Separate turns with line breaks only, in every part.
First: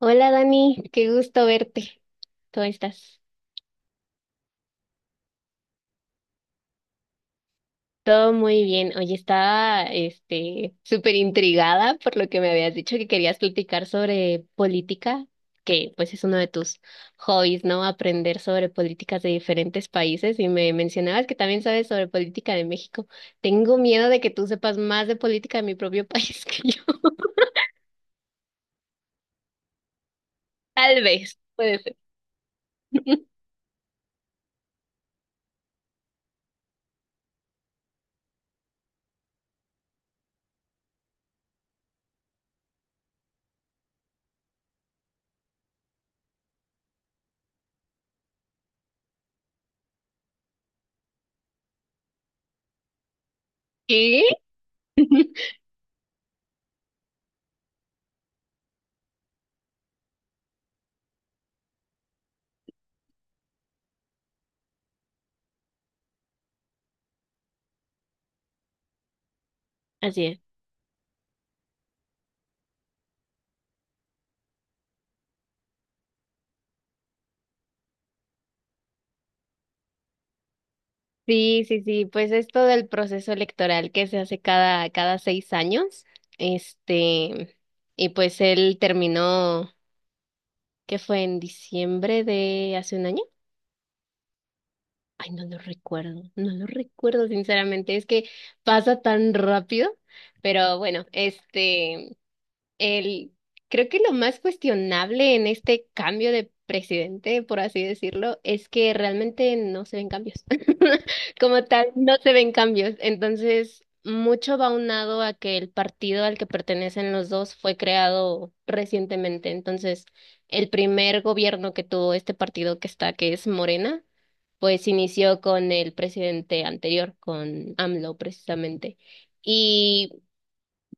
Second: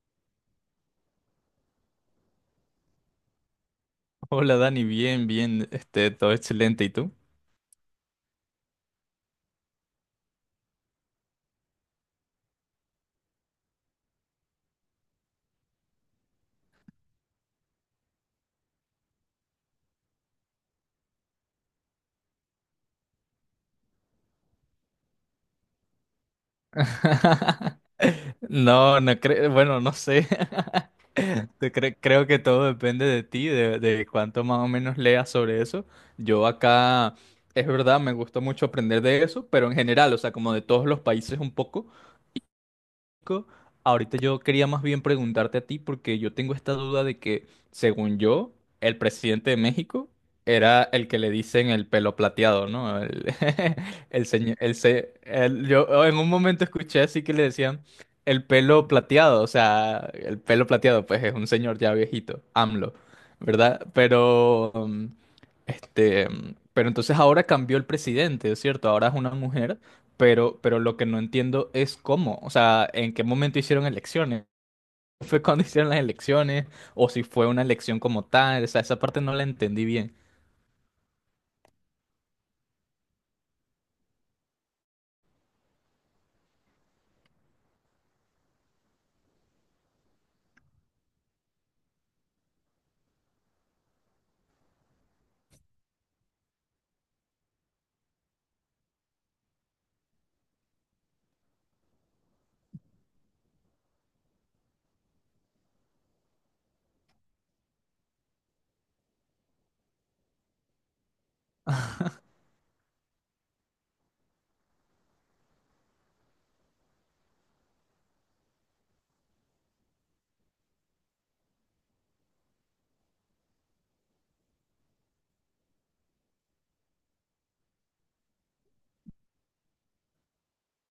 Hola Dani, qué gusto verte. ¿Cómo estás?
Hola Dani, bien, bien, todo excelente, ¿y tú?
Todo muy bien. Oye, estaba súper intrigada por lo que me habías dicho que querías platicar sobre política, que pues es uno de tus hobbies, ¿no? Aprender sobre políticas de diferentes países y me mencionabas que también sabes sobre política de México. Tengo miedo de que tú sepas más de política de mi propio país que yo.
No, no creo, bueno, no sé.
Tal vez, puede ser.
Creo que todo depende de ti, de cuánto más o menos leas sobre eso. Yo acá, es verdad, me gusta mucho aprender de eso, pero en general, o sea, como de todos los países un poco. Ahorita yo quería más bien preguntarte a ti porque yo tengo esta duda de que, según yo, el presidente de México era el que le dicen el pelo plateado, ¿no?
¿Qué?
El señor, el, se- el- yo oh, en un momento escuché así que le decían el pelo plateado, o sea, el pelo plateado, pues es un señor ya viejito, AMLO, ¿verdad? Pero entonces ahora cambió el presidente, ¿es cierto? Ahora es una mujer.
Así es.
Pero lo que no entiendo es cómo, o sea, en qué momento hicieron elecciones. ¿Fue cuando hicieron las elecciones? ¿O si fue una elección como tal? O sea, esa parte no la entendí bien.
Sí, sí, sí, pues esto del proceso electoral que se hace cada 6 años, este, y pues él terminó, ¿qué fue? ¿En diciembre de hace un año? Ay, no lo recuerdo, no lo recuerdo sinceramente, es que pasa tan rápido, pero bueno, El, creo que lo más cuestionable en este cambio de presidente, por así decirlo, es que realmente no se ven cambios. Como tal, no se ven cambios. Entonces, mucho va aunado a que el partido al que pertenecen los dos fue creado recientemente. Entonces, el primer gobierno que tuvo este partido que está, que es Morena, pues inició con el presidente anterior, con AMLO precisamente.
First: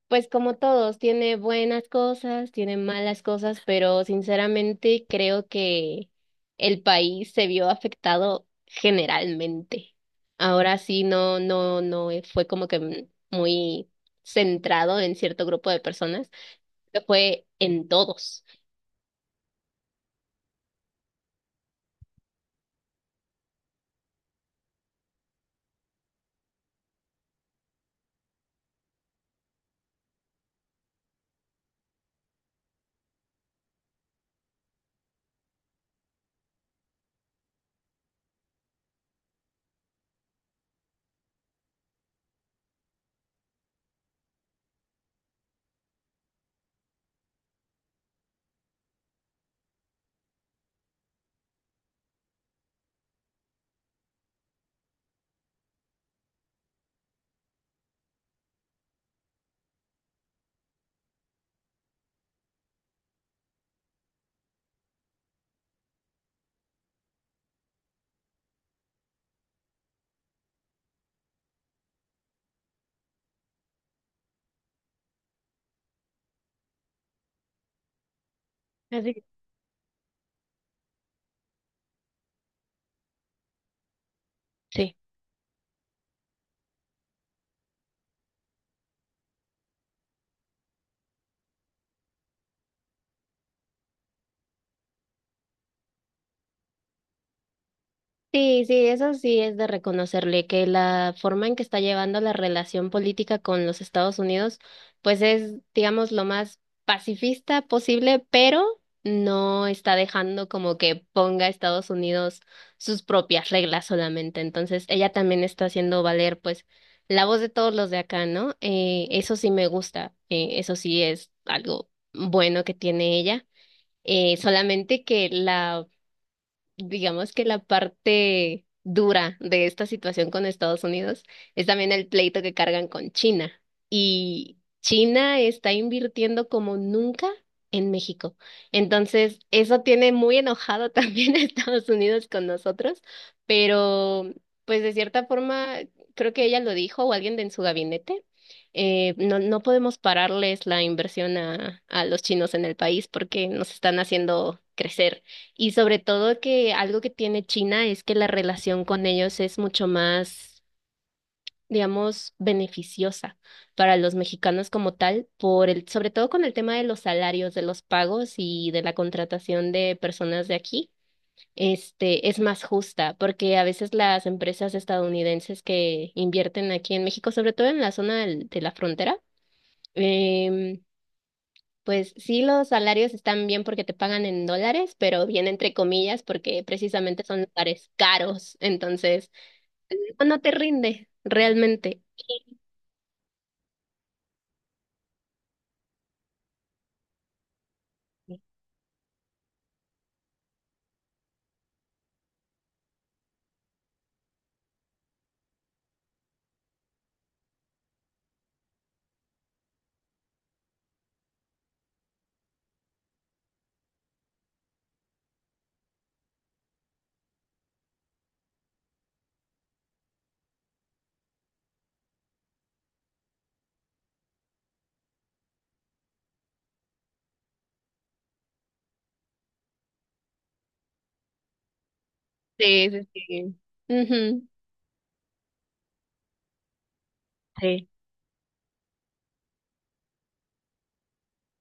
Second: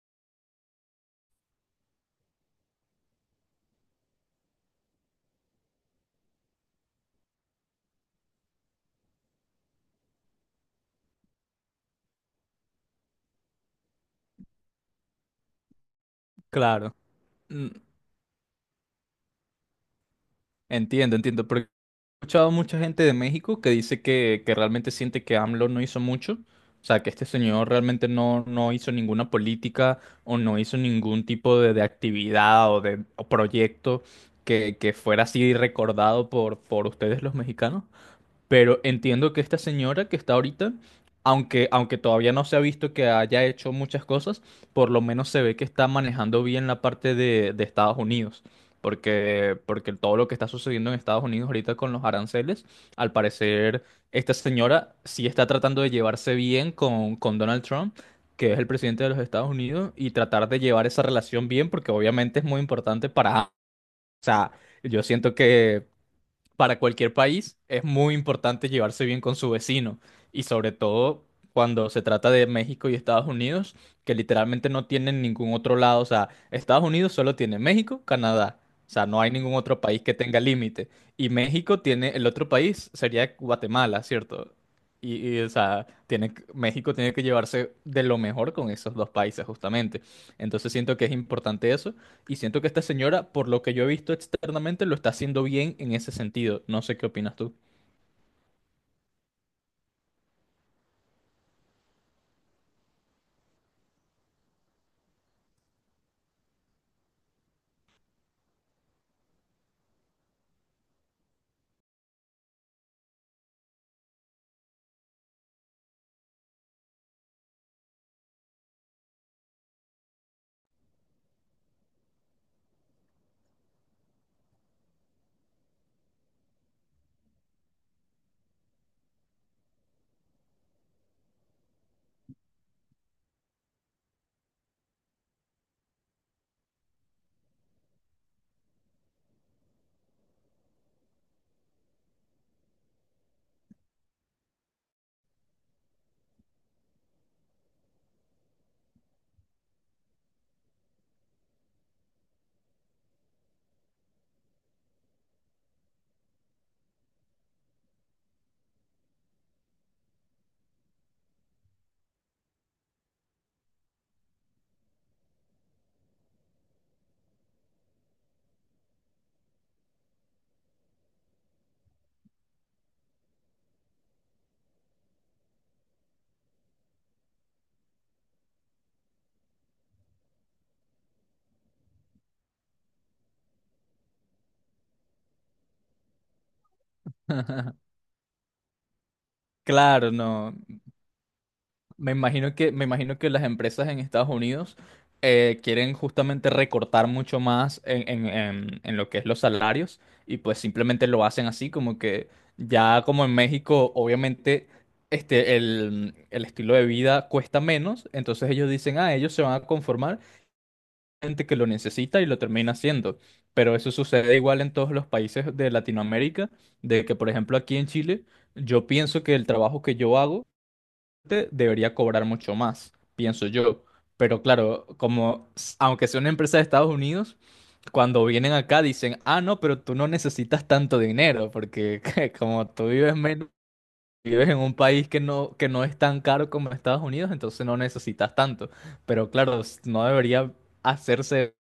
Pues como todos, tiene buenas cosas, tiene malas cosas, pero sinceramente creo que el país se vio afectado generalmente. Ahora sí, no, no, no fue como que muy centrado en cierto grupo de personas,
Claro.
que fue
Mm,
en todos.
entiendo, entiendo. Porque he escuchado mucha gente de México que dice que realmente siente que AMLO no hizo mucho. O sea, que este señor realmente no, no hizo ninguna política o no hizo ningún tipo de actividad o proyecto que fuera así recordado por ustedes los mexicanos. Pero entiendo que esta señora que está ahorita, aunque todavía no se ha visto que haya hecho muchas cosas, por lo menos se ve que está manejando bien la parte de Estados Unidos. Porque todo lo que está sucediendo en Estados Unidos ahorita con los aranceles, al parecer esta señora sí está tratando de llevarse bien con Donald Trump, que es el presidente de los Estados Unidos, y tratar de llevar esa relación bien, porque obviamente es muy importante para... O sea, yo siento que para cualquier país es muy importante llevarse bien con su vecino y sobre todo cuando se trata de México y Estados Unidos, que literalmente no tienen ningún otro lado, o sea, Estados Unidos solo tiene México, Canadá, o sea, no
Así.
hay ningún otro país que tenga límite y México tiene, el otro país sería Guatemala, ¿cierto?
Sí.
Y, o sea, tiene, que- México tiene que llevarse de lo mejor con esos dos países justamente. Entonces siento que es importante eso y siento que esta señora, por lo que yo he visto externamente, lo está haciendo bien en ese sentido. No sé qué opinas tú.
Sí, sí, eso sí es de reconocerle que la forma en que está llevando la relación política con los Estados Unidos, pues es, digamos, lo más pacifista posible, pero no está dejando como que ponga a Estados Unidos sus propias reglas solamente. Entonces, ella también está haciendo valer, pues, la voz de todos los de acá, ¿no? Eso sí me gusta, eso sí es algo bueno que tiene ella. Solamente que la digamos que la parte dura de esta situación con Estados Unidos es también el pleito que cargan con China. Y China está invirtiendo como nunca en México. Entonces, eso tiene muy enojado también a Estados Unidos con nosotros, pero pues de cierta forma, creo que ella lo dijo o alguien de en su gabinete. No, no podemos pararles la inversión a los chinos en el país porque nos están haciendo crecer. Y sobre todo que algo que tiene China es que la relación con ellos es mucho más, digamos, beneficiosa para los mexicanos como tal, por el, sobre todo con el tema de los salarios, de los pagos y de la contratación de personas de aquí. Este, es más justa, porque a veces las empresas estadounidenses que invierten aquí en México, sobre todo en la zona de la frontera, em, pues sí, los salarios están bien porque te pagan en dólares, pero bien entre comillas porque precisamente son lugares caros, entonces
Claro,
no, no te
no.
rinde realmente.
Me imagino que las empresas en Estados Unidos quieren justamente recortar mucho más en lo que es los salarios y pues simplemente lo hacen así, como que ya como en México, obviamente, el estilo de vida cuesta menos, entonces ellos dicen, ah, ellos se van a conformar gente que lo necesita y lo termina haciendo. Pero eso sucede igual en todos los países de Latinoamérica, de que, por ejemplo, aquí en Chile, yo pienso que el trabajo que yo hago debería cobrar mucho más, pienso yo. Pero claro, aunque sea una empresa de Estados Unidos, cuando vienen acá dicen, ah, no, pero tú no necesitas tanto dinero, porque como tú
Sí, sí,
vives menos,
sí. Ujú.
vives en un país que no es tan caro como Estados Unidos, entonces no
Sí,
necesitas tanto. Pero claro, no debería hacerse,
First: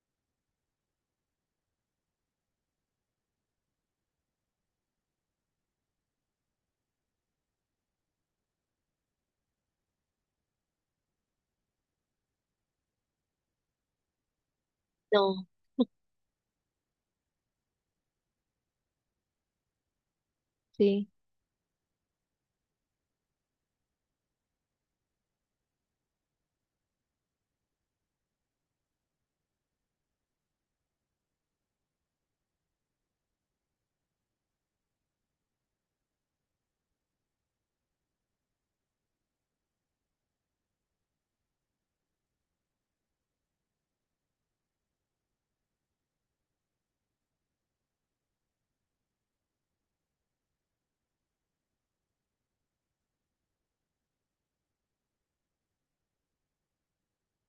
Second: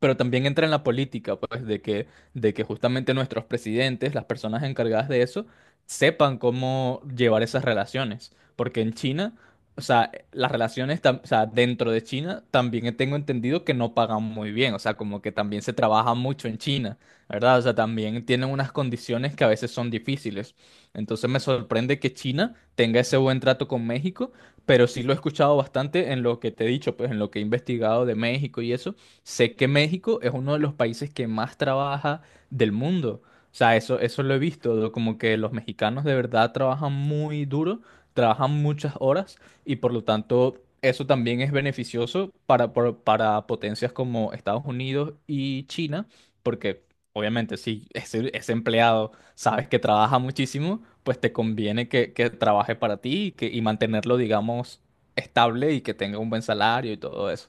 pero también entra en la política, pues, de que justamente nuestros presidentes, las personas encargadas de eso, sepan cómo llevar esas relaciones. Porque en China, o sea, las relaciones, o sea, dentro de China, también tengo entendido que no pagan muy bien, o sea, como que
no,
también se trabaja mucho en China, ¿verdad? O sea, también tienen unas condiciones que a veces son difíciles.
sí,
Entonces me sorprende que China tenga ese buen trato con México, pero sí lo he escuchado bastante en lo que te he dicho, pues en lo que he investigado de México y eso. Sé que México es uno de los países que más trabaja del mundo. O sea, eso lo he visto, como que los mexicanos de verdad trabajan muy duro, trabajan muchas horas y por lo tanto eso también es beneficioso para potencias como Estados Unidos y China, porque obviamente si ese, ese empleado sabes que trabaja muchísimo, pues te conviene que trabaje para ti y, y mantenerlo, digamos, estable y que tenga un buen salario y todo eso.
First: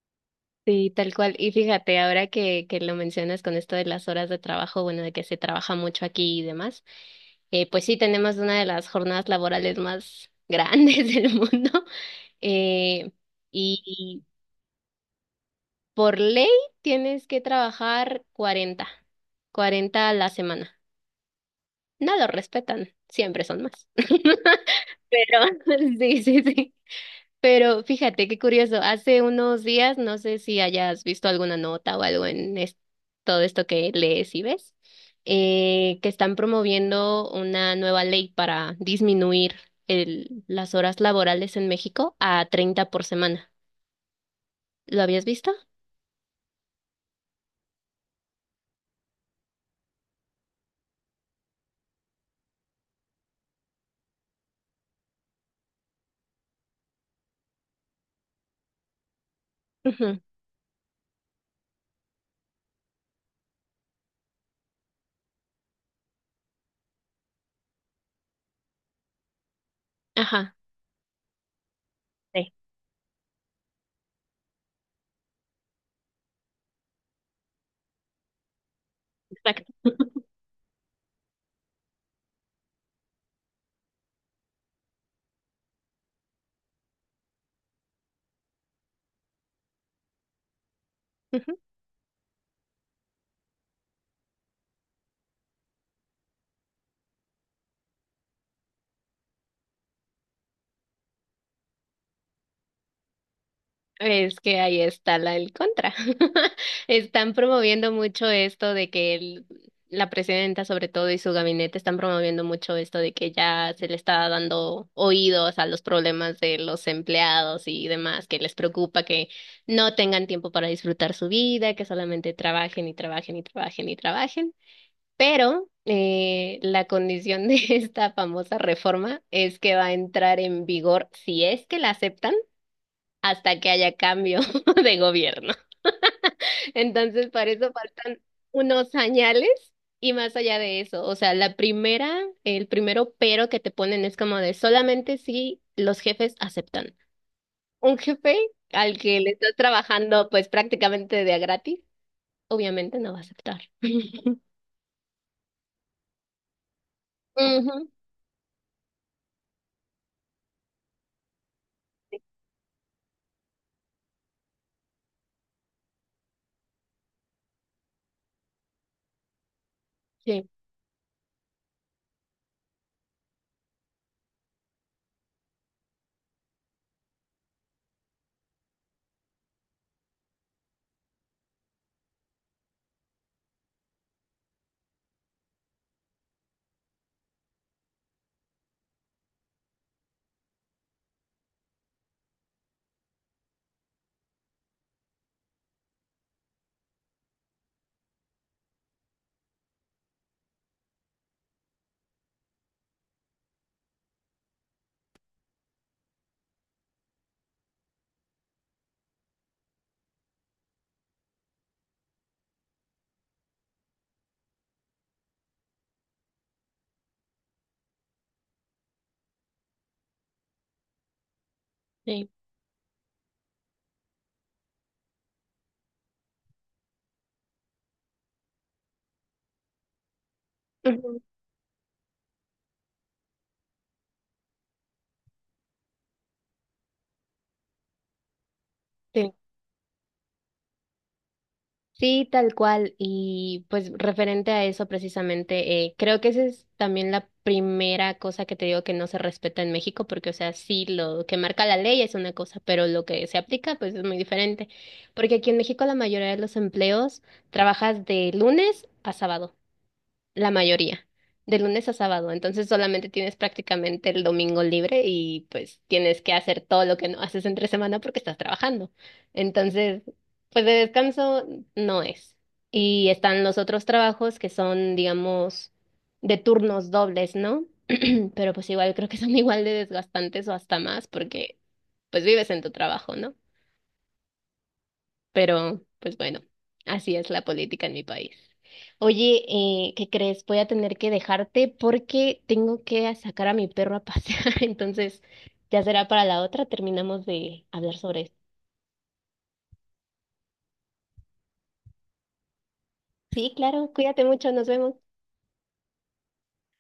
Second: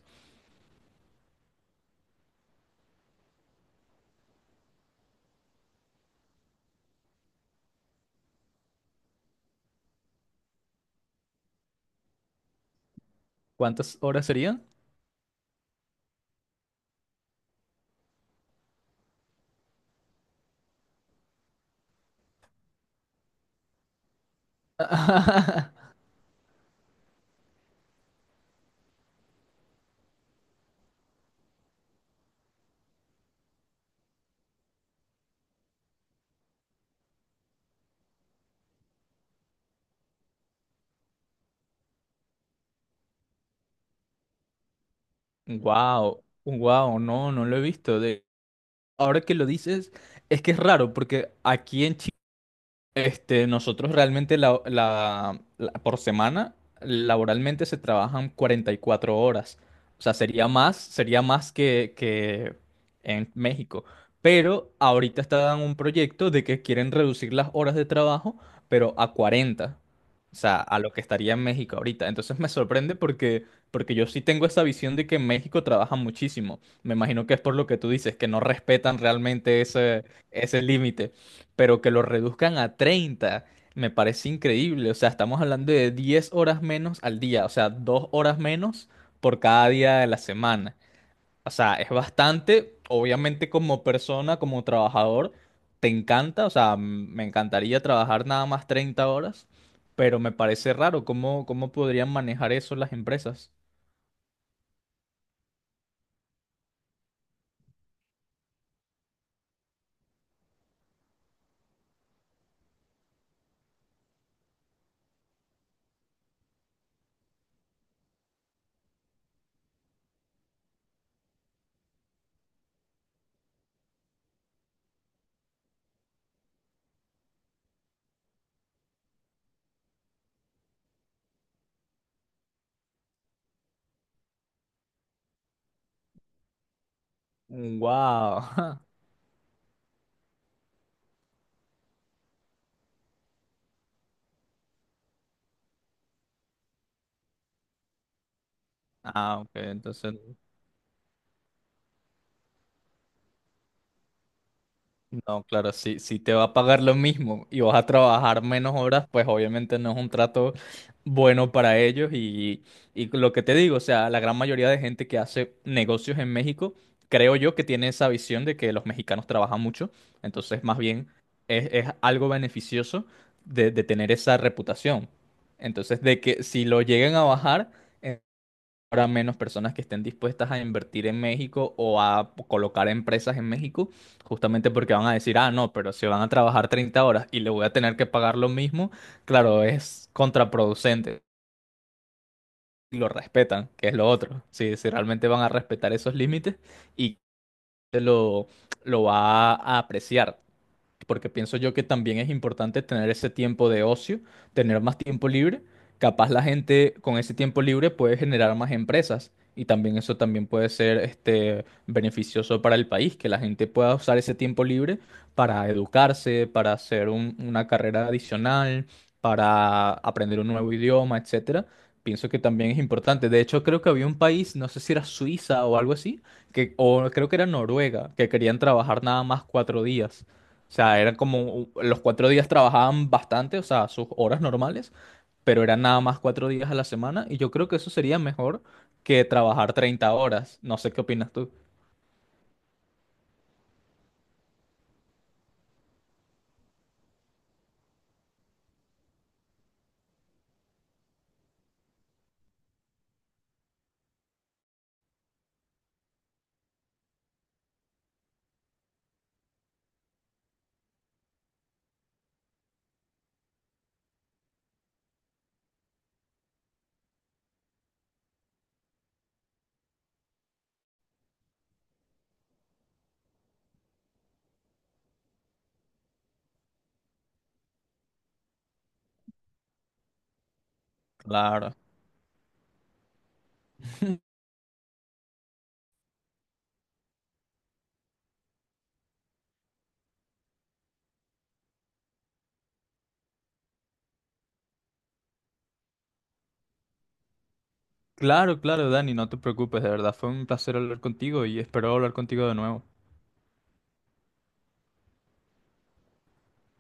sí, tal cual. Y fíjate, ahora que lo mencionas con esto de las horas de trabajo, bueno, de que se trabaja mucho aquí y demás, pues sí, tenemos una de las jornadas laborales más grandes del mundo. Eh,
¿Cuántas
y,
horas serían?
Por ley tienes que trabajar 40 a la semana. No lo respetan, siempre son más. Pero sí, sí, sí. Pero fíjate qué curioso, hace unos días, no sé si hayas visto alguna nota o algo en todo esto que lees y ves, que están promoviendo una nueva ley para disminuir las horas laborales en México a 30 por semana. ¿Lo habías visto?
Wow, wow, no, no lo he visto. De, ahora que lo dices, es que es raro porque aquí en Chile, nosotros realmente por semana laboralmente se trabajan 44 horas. O sea,
Ujú.
sería más que en México. Pero ahorita están en un proyecto de que quieren reducir las horas de trabajo, pero a 40. O
Ajá.
sea, a lo que estaría en México ahorita. Entonces me
Sí,
sorprende porque, porque yo sí tengo esa visión de que en México trabajan muchísimo. Me imagino que es por lo que tú dices, que no respetan realmente
exacto.
ese, ese límite, pero que lo reduzcan a 30 me parece increíble. O sea, estamos hablando de 10 horas menos al día, o sea, 2 horas menos por cada día de la semana. O sea, es bastante, obviamente como persona, como trabajador, te encanta, o sea, me encantaría trabajar nada más 30 horas, pero me parece raro cómo, cómo podrían manejar eso las empresas.
Es que ahí está el contra. Están promoviendo mucho esto de que la presidenta, sobre todo, y su gabinete están promoviendo mucho esto de que ya se le está dando oídos a los problemas de los empleados y demás, que les preocupa que no tengan tiempo para disfrutar su vida, que solamente trabajen y trabajen y trabajen y trabajen. Pero la condición de esta famosa reforma es que va a entrar en vigor, si es que la aceptan hasta que haya cambio de gobierno. Entonces, para eso faltan
Wow.
unos señales y más allá de eso, o sea, el primero pero que te ponen es como de solamente si los jefes aceptan. Un jefe al que le
Ah, ok,
estás
entonces
trabajando pues prácticamente de a gratis, obviamente no va a aceptar.
no, claro, si, si te va a pagar lo mismo y vas a
Ujú.
trabajar menos horas, pues obviamente no es un trato bueno para ellos. Y lo que te digo, o sea, la gran mayoría de gente que hace negocios en México, creo yo que tiene esa visión de que los mexicanos trabajan mucho.
Sí,
Entonces, más bien, es algo beneficioso de tener esa reputación. Entonces, de que si lo lleguen a bajar, habrá menos personas que estén dispuestas a invertir en México o a colocar empresas en México, justamente porque van a decir, ah, no, pero si van a trabajar 30 horas y le voy a tener que pagar lo mismo, claro, es contraproducente. Y lo respetan, que es lo otro. Si, si realmente van a respetar esos límites y lo, lo va a apreciar, porque pienso yo que también es importante tener ese tiempo de ocio, tener más tiempo libre. Capaz la gente con ese tiempo libre puede generar más empresas y también eso también puede ser beneficioso para el país, que la gente pueda usar ese tiempo libre para educarse, para hacer una carrera adicional, para aprender un nuevo idioma, etcétera.
sí.
Pienso que también es importante. De hecho, creo que había un país, no sé si era Suiza o algo así, que, o creo que era Noruega, que querían trabajar nada más cuatro días. O sea, eran
Ujú,
como los cuatro días trabajaban bastante, o sea, sus horas normales, pero eran nada más cuatro días a la semana y yo creo que eso sería mejor que
sí.
trabajar 30 horas. No sé qué opinas tú.
Sí, tal cual. Y pues referente a eso precisamente, creo que esa es también la primera cosa que te digo que no se respeta en México, porque o sea, sí, lo que marca la ley es una cosa, pero lo que se aplica pues es muy diferente. Porque aquí en México la mayoría de los empleos trabajas de lunes a sábado la mayoría, de lunes a sábado. Entonces solamente tienes prácticamente el domingo libre y pues tienes que hacer todo lo que no haces entre semana porque estás trabajando. Entonces, pues de descanso no es. Y están los otros trabajos que son, digamos, de turnos dobles, ¿no? Pero pues igual creo que son igual de desgastantes o hasta más porque
Claro.
pues vives en tu trabajo, ¿no? Pero, pues bueno, así es la política en mi país. Oye, ¿qué crees? Voy a tener que dejarte porque tengo que sacar a mi perro a pasear. Entonces, ya será para la otra. Terminamos de hablar sobre esto.
Claro, claro, Dani, no te preocupes, de verdad fue un placer hablar contigo y espero hablar contigo de nuevo.
Sí, claro, cuídate mucho, nos vemos.